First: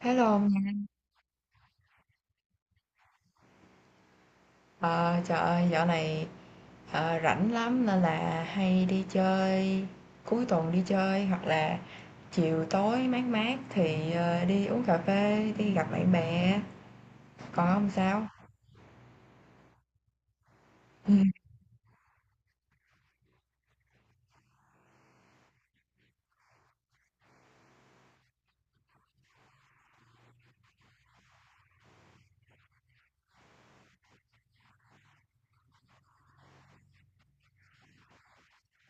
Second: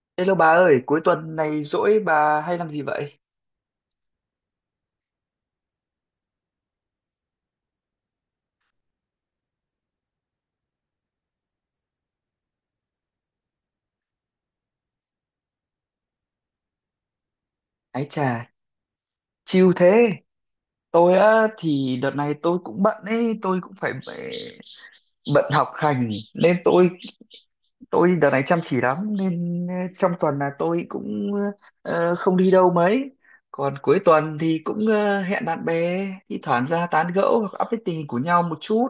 Hello Hello bà ông nha. ơi, cuối tuần này rỗi bà hay làm gì vậy? Ờ, Trời ơi, dạo này rảnh lắm nên là hay đi chơi, cuối tuần đi chơi hoặc là chiều tối mát mát thì đi uống cà phê, đi gặp bạn bè. Còn ông Ái sao? chà, chill thế. Ừ. Tôi á thì đợt này tôi cũng bận ấy, tôi cũng phải bận học hành nên tôi đợt này chăm chỉ lắm nên trong tuần là tôi cũng không đi đâu mấy. Còn cuối tuần thì cũng hẹn bạn bè thi thoảng ra tán gẫu hoặc update tình hình của nhau một chút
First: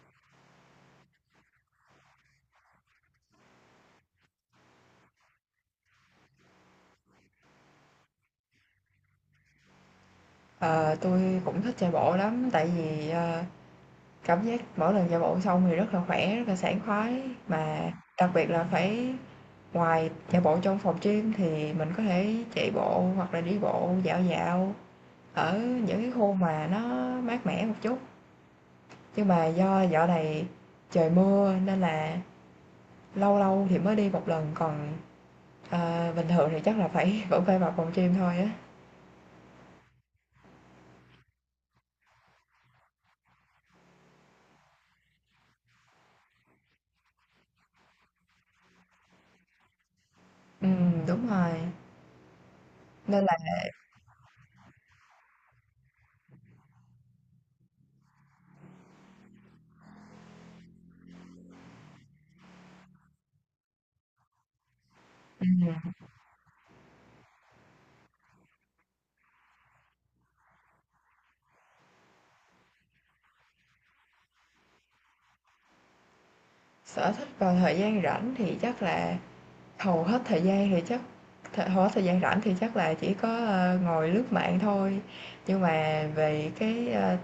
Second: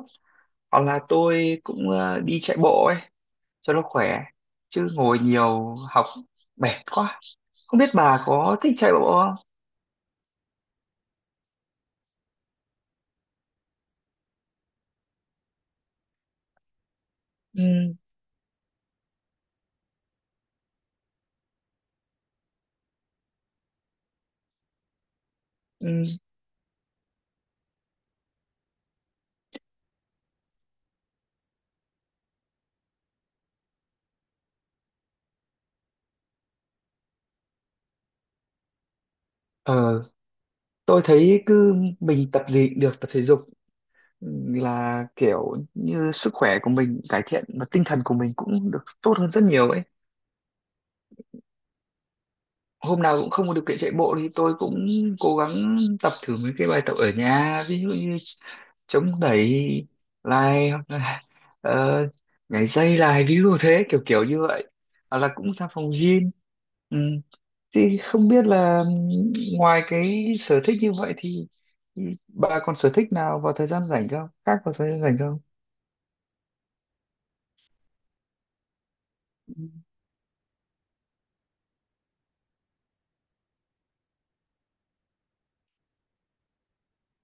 hoặc là tôi cũng đi chạy bộ ấy cho nó khỏe chứ ngồi nhiều học mệt quá. Không biết bà có thích chạy bộ không? Ờ, tôi cũng thích chạy bộ lắm tại vì cảm giác mỗi lần chạy bộ xong thì rất là khỏe, rất là sảng khoái, mà Ừ, đặc biệt là phải ngoài chạy bộ trong phòng gym thì mình có thể chạy bộ hoặc là đi bộ dạo dạo ở những cái ừ. khu mà nó mát mẻ một chút, nhưng mà do dạo này trời mưa nên là lâu lâu thì mới đi một lần, còn, bình thường thì chắc là phải vẫn phải vào phòng gym thôi á. Ờ, tôi thấy cứ mình tập gì cũng được tập thể dục, ừ, là kiểu như sức khỏe của mình cải thiện và tinh thần của mình cũng được tốt hơn rất nhiều ấy. Đúng rồi, Hôm nào nên cũng là không có điều kiện chạy bộ thì tôi cũng cố gắng tập thử mấy cái bài tập ở nhà, ví dụ như chống đẩy lại hoặc là ờ, nhảy dây lại ví dụ thế kiểu kiểu như vậy. Hoặc là cũng ra phòng ừm, gym. Ừ. Thì không biết là ngoài cái sở thích như vậy thì bà còn sở thích nào vào thời gian rảnh không? Khác vào thời gian rảnh không? sở thích vào thời gian rảnh thì chắc là hầu hết thời gian thì chắc hầu hết thời gian rảnh thì chắc là chỉ có, ngồi lướt mạng thôi, nhưng mà về cái,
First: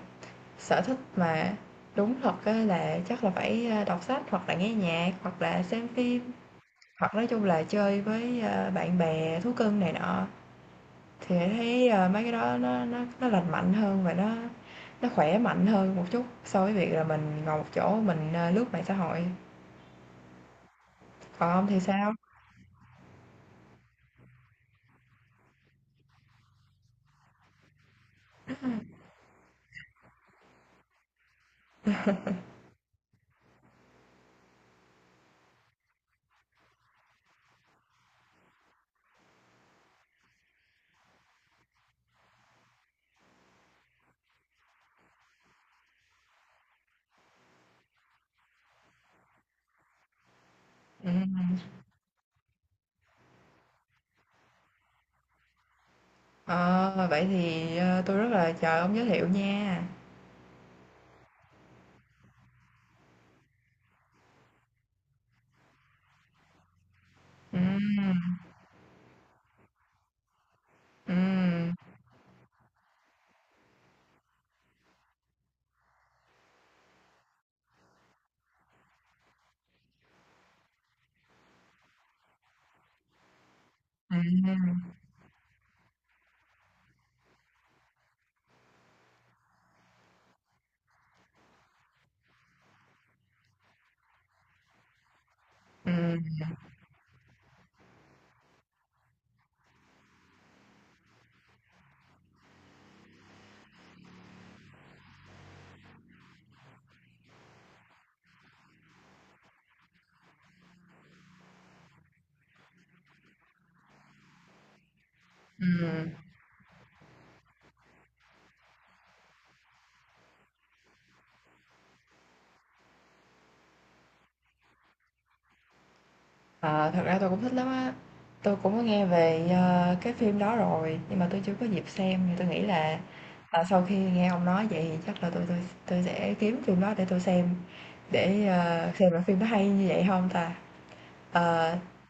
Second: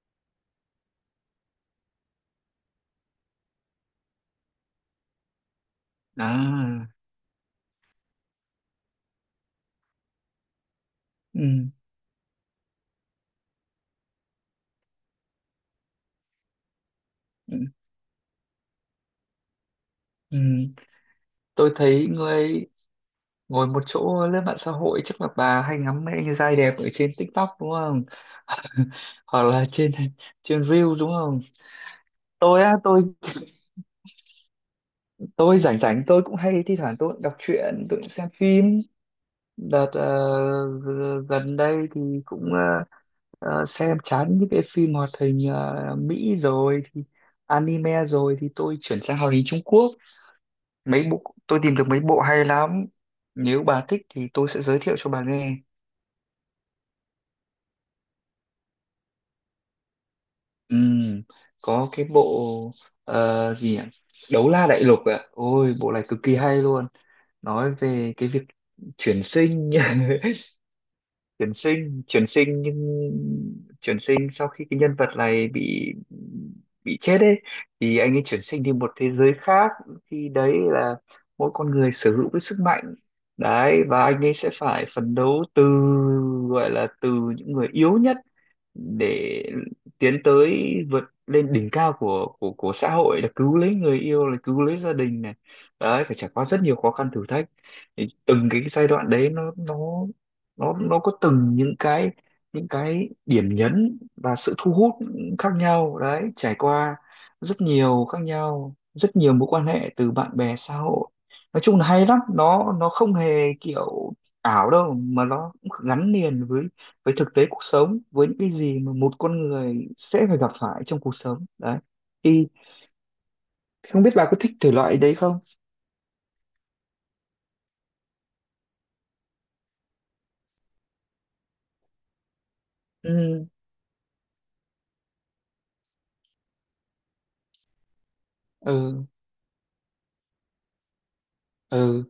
sở thích mà đúng thật á là chắc là phải, đọc sách hoặc là nghe nhạc, hoặc là xem phim, À, hoặc nói chung là chơi với, bạn bè, thú cưng này nọ, thì Hải ừ, thấy, mấy cái đó nó lành mạnh hơn và nó khỏe mạnh hơn một chút so với việc là mình ừ, ngồi một chỗ mình, lướt mạng xã hội. ừ. Còn ông Tôi thì thấy sao? người ngồi một chỗ lên mạng xã hội chắc là bà hay ngắm mấy anh trai đẹp ở trên TikTok đúng không? Hoặc là trên trên Reel đúng không? Tôi á, tôi rảnh rảnh tôi cũng hay thi thoảng tôi cũng đọc truyện, tôi cũng xem phim. Đợt gần đây thì cũng xem chán những cái phim hoạt hình Mỹ rồi thì anime rồi thì tôi chuyển sang hoạt hình Trung Quốc, mấy bộ Ừm, tôi tìm được mấy bộ hay lắm, nếu bà thích thì tôi sẽ giới thiệu cho bà nghe. ờ, vậy thì, tôi rất là chờ ông giới thiệu nha. Ừm, có cái bộ gì nhỉ? Đấu La Đại Lục ạ, ôi bộ này cực kỳ hay luôn, nói về cái Ừm, việc chuyển sinh ừm, chuyển sinh nhưng chuyển sinh sau khi cái nhân vật này bị chết ấy thì anh ấy chuyển sinh đi một thế giới khác, khi đấy là mỗi con người sở hữu cái sức mạnh đấy, và anh ấy sẽ phải ừm, phấn đấu từ, gọi là từ những người yếu nhất để tiến tới vượt lên đỉnh cao của của xã hội, là cứu lấy người yêu, là cứu lấy gia đình này đấy, phải ừm, trải qua rất nhiều khó khăn thử thách, thì từng cái giai đoạn đấy nó có từng những cái, những cái điểm nhấn và sự thu hút khác nhau đấy, trải qua rất nhiều khác nhau, rất nhiều mối quan hệ từ bạn bè xã hội, nói chung là hay lắm, nó không hề kiểu ảo đâu, mà nó gắn ừm. liền với thực tế cuộc sống, với những cái gì mà một con người sẽ phải gặp phải trong cuộc sống đấy, thì không biết bà có thích thể loại đấy không. Ờ, Thật ra tôi cũng thích lắm á. Tôi cũng có nghe về, cái phim đó rồi, nhưng mà tôi chưa có dịp xem thì tôi nghĩ là, Ừ, sau khi nghe ông nói vậy thì chắc là tôi sẽ kiếm phim đó để tôi xem, để, ừ, xem là phim nó hay như vậy không ta? Ờ, ừ,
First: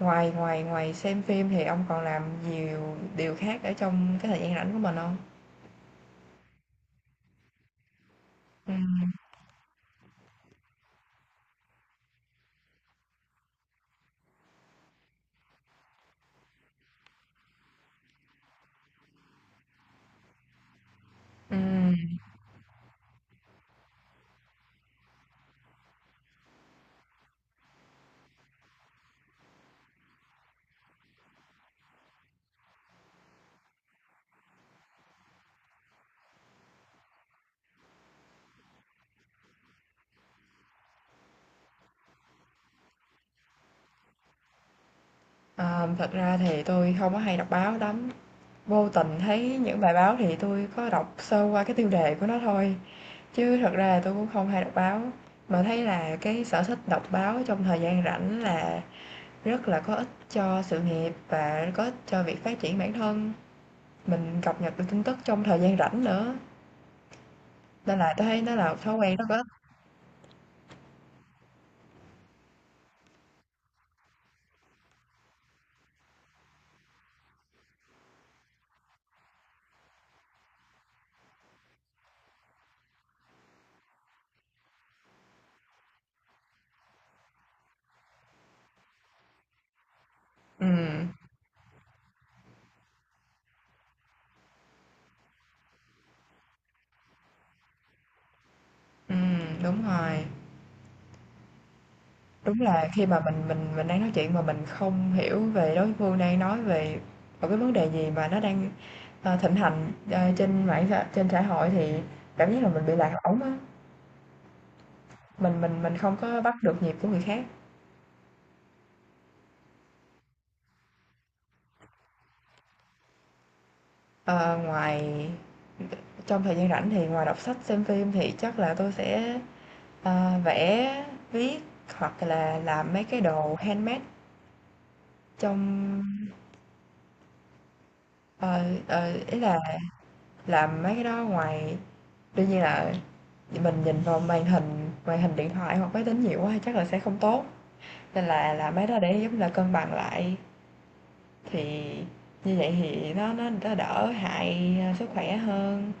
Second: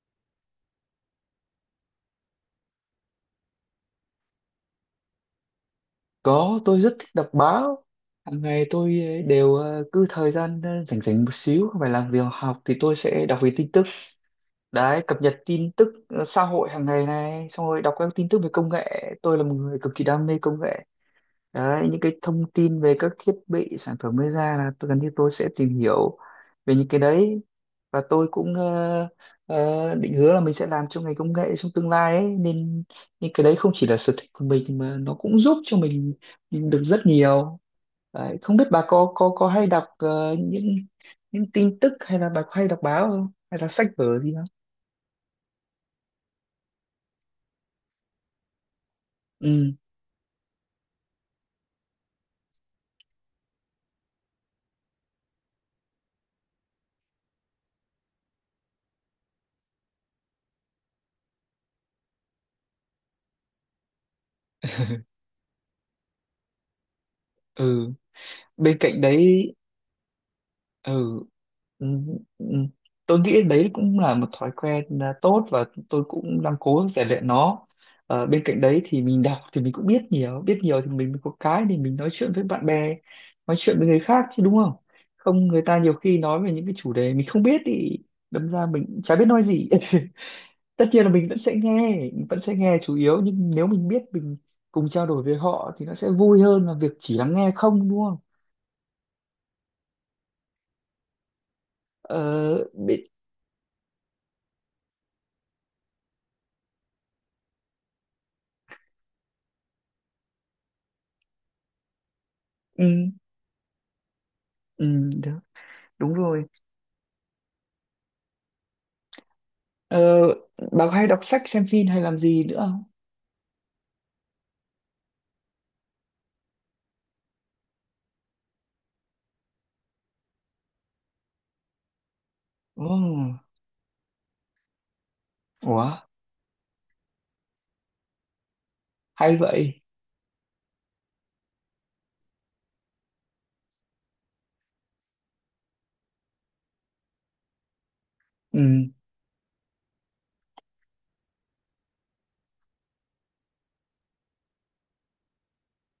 ngoài ngoài ngoài xem phim thì ông còn làm nhiều điều khác ở trong cái thời gian rảnh của mình không? có, tôi rất thích đọc báo, hàng ngày tôi Ừm, ấy đều cứ thời gian rảnh rảnh một xíu không phải làm việc học thì tôi sẽ đọc về tin tức đấy, cập nhật tin tức xã hội hàng ngày này, xong rồi đọc các tin tức về công nghệ, tôi là một người cực kỳ đam mê công nghệ đấy, những ừm, cái thông tin về các thiết bị sản phẩm mới ra là tôi gần như tôi sẽ tìm hiểu về những cái đấy. Và tôi cũng định hứa là mình sẽ làm trong ngành công nghệ trong tương lai ấy, nên nên cái đấy không chỉ là sở thích của mình mà nó cũng giúp cho mình được rất nhiều đấy. Không biết bà có có hay đọc những tin tức, hay là bà có hay đọc báo không, hay là sách vở gì không. ờ, thật ra thì tôi không có hay đọc báo lắm. Vô tình Ừ, thấy những bài báo thì tôi có đọc sơ qua cái tiêu đề của nó thôi, chứ thật ra là tôi cũng không hay đọc báo, mà thấy là cái sở thích đọc báo trong thời gian rảnh là rất là có ích cho sự nghiệp và có ích cho việc phát triển bản thân, mình cập nhật được tin tức trong thời gian rảnh nữa, ừ, nên là tôi thấy nó là một bên thói cạnh quen rất có ích. đấy, ừ, ừ, ừ. Tôi nghĩ đấy cũng là một thói quen, à, tốt và tôi cũng đang cố rèn luyện nó. Ờ, bên cạnh đấy thì mình đọc thì mình cũng biết nhiều, biết nhiều thì mình có cái để mình nói chuyện với bạn bè, nói chuyện với người khác chứ đúng không, không người ta nhiều khi nói về những cái chủ đề mình không biết thì đâm ra mình cũng chả biết nói gì. Tất nhiên Ừm, là mình vẫn sẽ nghe, mình vẫn sẽ nghe chủ yếu, nhưng nếu mình biết mình cùng trao đổi với họ thì nó sẽ vui hơn là việc chỉ lắng nghe không, đúng không. Đúng rồi. ờ Đúng là khi bị- mà mình đang nói chuyện mà mình không hiểu về đối phương đang nói về một cái vấn đề gì mà nó đang, thịnh hành, trên mạng xã trên xã hội thì cảm giác là mình ừ, bị lạc lõng á, ừ, mình đúng không có rồi. bắt được nhịp của người khác. Ờ, bà có hay đọc sách xem phim hay làm gì nữa không? Ờ, Ngoài trong thời gian rảnh thì ngoài đọc sách, xem phim thì chắc là tôi sẽ, vẽ, viết hoặc là Ồ, làm mấy cái đồ handmade ủa trong ờ, hay ý là vậy. làm mấy cái đó, ngoài đương nhiên là mình nhìn vào màn hình điện thoại hoặc máy tính nhiều quá thì chắc là sẽ không tốt, nên là Ừ, làm mấy đó để giống là cân bằng lại, thì như vậy thì nó đỡ hại, sức khỏe hơn.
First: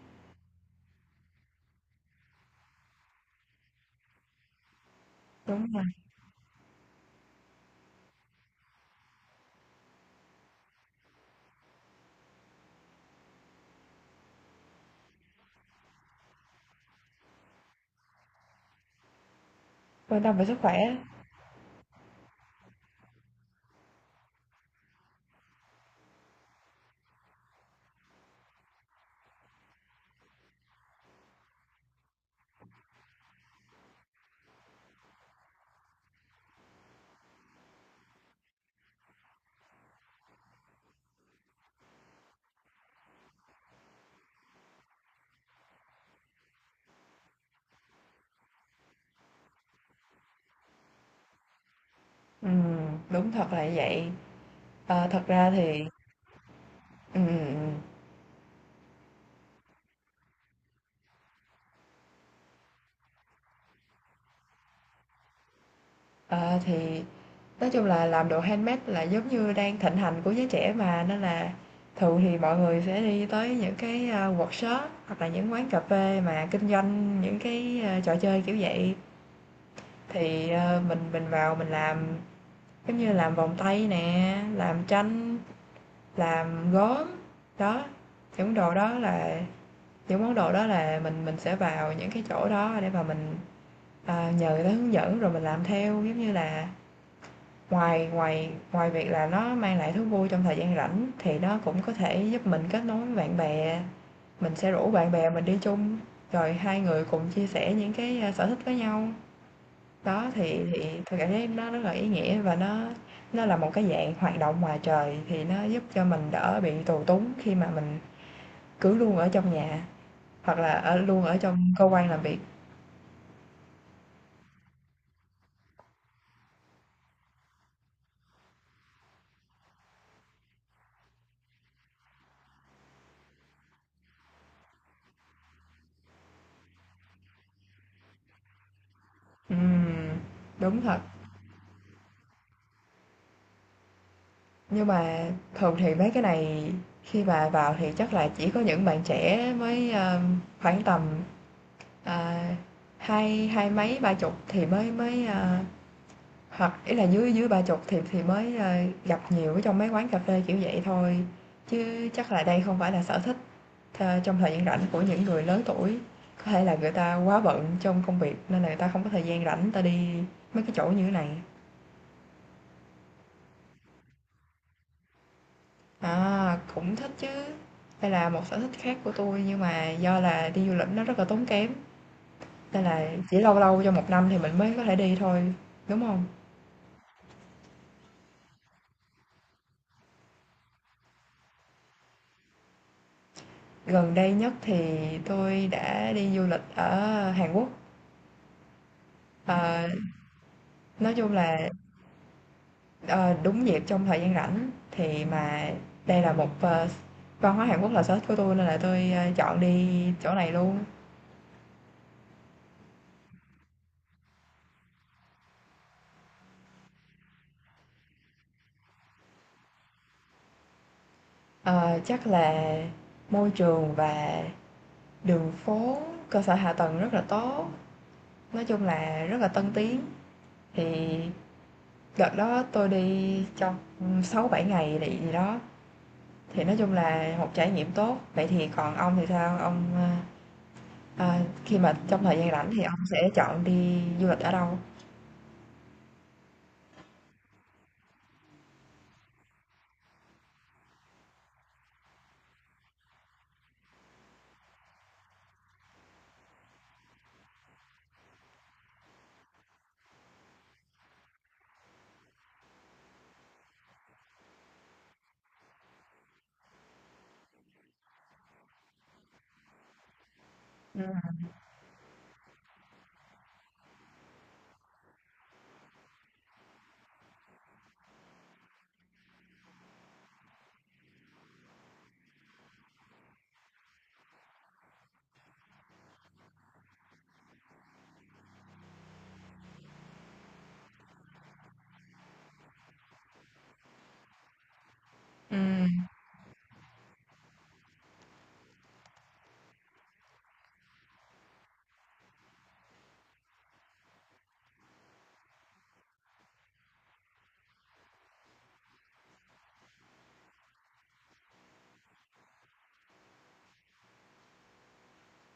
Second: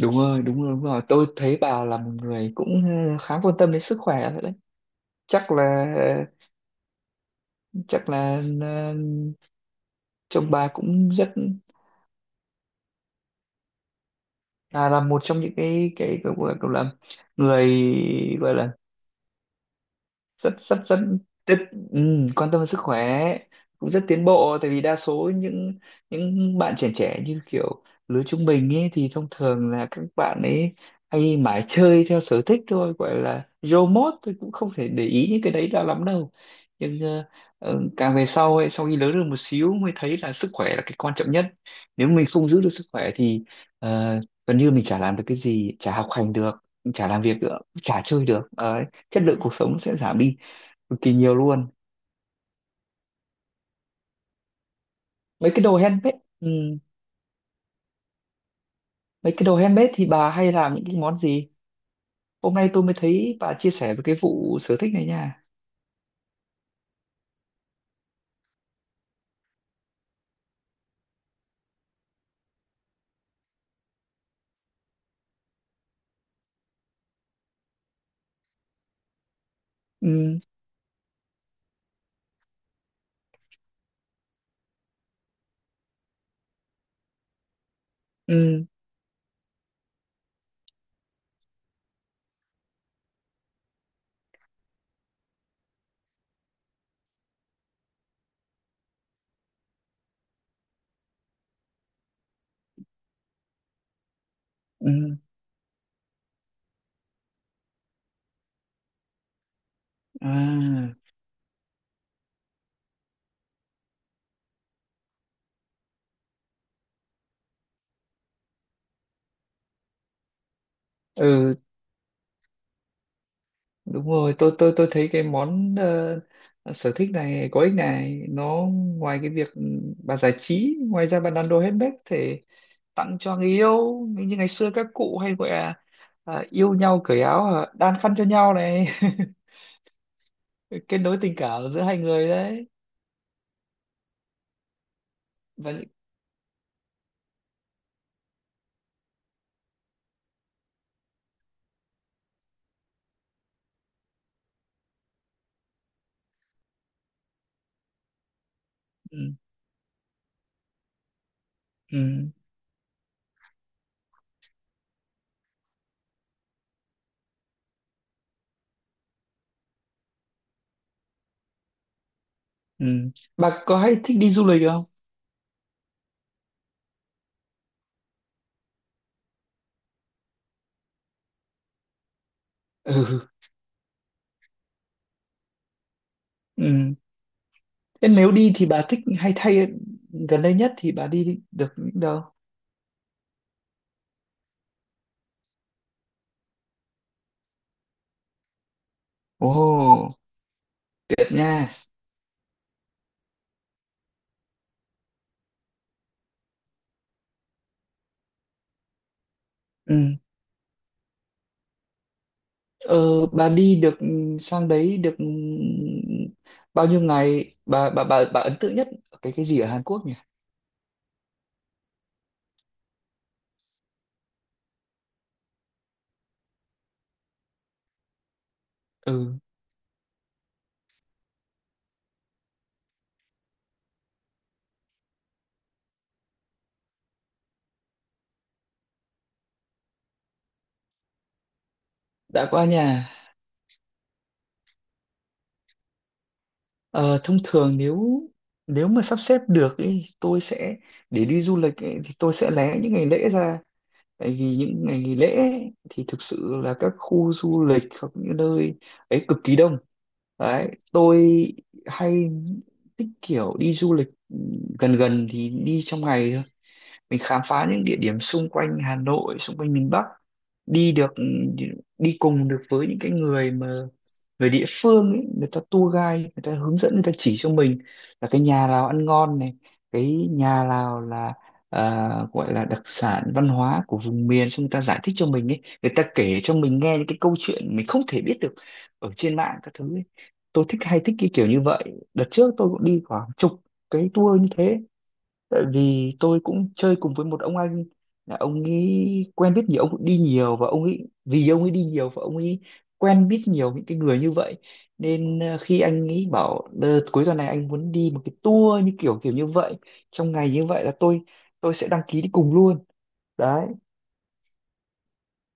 đúng rồi, đúng rồi, đúng rồi, tôi thấy bà là một người cũng khá quan tâm đến sức khỏe nữa đấy. Chắc Đúng rồi, là, chắc là chồng bà cũng rất là một trong những cái gọi là người, gọi là quan tâm về sức rất khỏe. rất rất, rất, ừ, quan tâm đến sức khỏe, cũng rất tiến bộ, tại vì đa số những bạn trẻ, trẻ như kiểu lứa trung bình ấy thì thông thường là các bạn ấy hay mải chơi theo sở thích thôi, gọi là rô mốt, tôi cũng không thể để ý những cái đấy ra lắm đâu. Nhưng càng về sau ấy, sau khi lớn được một xíu mới thấy là sức khỏe là cái quan trọng nhất, nếu mình không giữ được sức khỏe thì ờ, gần như mình chả làm được cái gì, chả học hành được, chả làm việc được, chả chơi được. Ờ, chất lượng cuộc sống sẽ giảm đi cực kỳ nhiều luôn. Ừm, đúng thật là như vậy. Thật Mấy ra cái đồ thì handmade, ừ, ừm. mấy cái đồ handmade thì bà hay làm những cái món gì, hôm nay tôi mới thấy bà chia sẻ về cái vụ sở thích này nha. Ờ, thì nói chung là làm đồ handmade là giống như đang thịnh hành của giới trẻ mà, nên là thường thì mọi người sẽ đi tới những cái, workshop hoặc là những quán cà phê mà kinh doanh những cái, trò chơi kiểu vậy. Ừ, Thì, mình vào mình làm, giống như làm vòng tay nè, làm tranh, làm gốm, đó, những ừ, đồ đó là những món đồ đó là mình sẽ vào những cái chỗ đó để mà mình, nhờ người ta hướng dẫn rồi mình làm theo, giống như là Ngoài ngoài ngoài việc là nó mang lại thú vui trong thời gian rảnh thì nó cũng có thể giúp mình kết nối với bạn bè, mình sẽ rủ bạn ừ, bè mình đi chung, rồi hai người cùng chia sẻ những cái, sở thích với nhau. Đó, thì à, thì tôi cảm thấy nó rất là ý nghĩa và nó là một cái dạng hoạt động ngoài trời thì nó giúp cho mình đỡ bị tù túng khi mà mình cứ luôn ở trong nhà, hoặc là ở luôn ở ừ, trong cơ quan làm việc. đúng rồi, tôi thấy cái món sở thích này có ích này, nó ngoài cái việc, ừ, bà giải trí, ngoài ra bà làm đồ handmade thể tặng cho người yêu, như ngày xưa các cụ hay gọi là, à, yêu nhau cởi áo, à, đan khăn cho nhau này. Ừm, đúng Kết thật. nối tình cảm giữa hai người đấy. Nhưng mà Và thường thì mấy cái này khi mà vào thì chắc là chỉ có những bạn trẻ mới, khoảng tầm, à, hai hai mấy, ba chục thì mới mới, hoặc ý là dưới dưới ba chục thì mới, ừ, gặp nhiều ở trong mấy quán cà phê kiểu vậy thôi, chứ ừ, chắc là đây không phải là sở thích trong thời gian rảnh của những người lớn tuổi. Có thể là người ta quá bận trong công việc nên là người ta không có thời gian rảnh người ta đi mấy cái chỗ như thế này. ừ. Bà có hay thích đi du lịch không? À, cũng thích chứ. Đây là một sở thích khác của tôi nhưng mà do là đi du lịch nó rất là tốn kém, nên là Ừ, chỉ lâu lâu trong một năm thì mình mới có thể đi thôi, đúng không? ừ. Thế nếu đi thì bà thích hay thay, gần đây nhất thì bà đi được những đâu. Gần đây nhất thì tôi đã đi du lịch ở Hàn Quốc. Ồ, Ờ, nói tuyệt chung là, nha. ờ, đúng dịp trong thời gian rảnh thì mà đây là một, văn hóa Hàn Quốc là sở thích của tôi nên là tôi, chọn Ừ. đi chỗ này luôn. Ờ, bà đi được sang đấy được bao nhiêu ngày, bà ấn tượng nhất ở cái gì ở Hàn Quốc nhỉ. Ờ, Chắc là môi trường và đường phố, cơ sở hạ tầng rất là tốt. Nói chung là Ừ, rất là tân tiến, thì đợt đó tôi đi trong 6-7 ngày gì đó, thì nói chung là một trải nghiệm tốt. Vậy thì còn ông thì sao? Ông, khi mà trong thời đã gian qua rảnh thì ông nhà. sẽ chọn đi du lịch ở đâu? Ờ, thông thường nếu, nếu mà sắp xếp được ý, tôi sẽ để đi du lịch ý, thì tôi sẽ lé những ngày lễ ra, tại vì những ngày nghỉ lễ ấy thì thực sự là các khu du lịch hoặc những nơi ấy cực kỳ đông đấy. Tôi hay thích kiểu đi du lịch, ừ, gần gần thì đi trong ngày thôi, mình khám phá những địa điểm xung quanh Hà Nội, xung quanh miền Bắc, đi Ừm, được, đi cùng được với những cái người mà người địa phương ấy, người ta tour guide, người ta hướng dẫn, người ta chỉ cho mình là cái nhà nào ăn ngon này, cái nhà nào là, à, gọi là đặc sản văn hóa của vùng miền, xong người ta giải thích cho mình ấy, người ta kể cho mình nghe những cái câu chuyện mình không thể biết được ở trên mạng các thứ ấy. Tôi thích, hay thích cái kiểu như vậy. Đợt trước tôi cũng đi khoảng chục cái tour như thế, tại ừm, vì tôi cũng chơi cùng với một ông anh, là ông ấy quen biết nhiều, ông cũng đi nhiều, và ông ấy, vì ông ấy đi nhiều và ông ấy quen biết nhiều những cái người như vậy, nên khi anh ấy bảo "Ờ, cuối tuần này anh muốn đi một cái tour như kiểu kiểu như vậy trong ngày" như vậy là tôi sẽ đăng ký đi cùng luôn đấy.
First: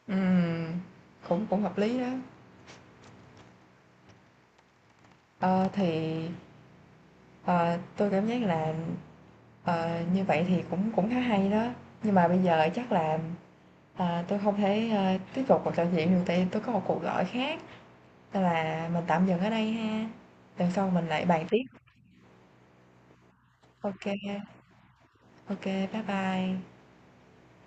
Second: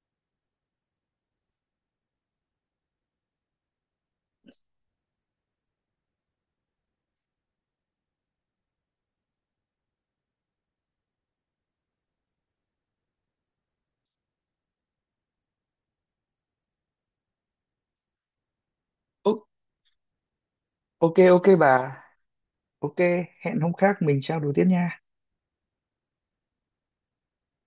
ừm, cũng cũng hợp lý đó. Ờ, thì, ờ, tôi cảm giác là, như vậy thì cũng cũng khá hay đó, nhưng mà bây giờ chắc là, tôi không thể, tiếp tục cuộc trò chuyện được tại tôi có một cuộc gọi khác. Tức là mình tạm dừng Ô- ở đây ha, lần sau mình ok, lại bàn ok tiếp. bà, ok, hẹn hôm khác Ok, mình kê, trao đổi tiếp nha. ô, bye bye.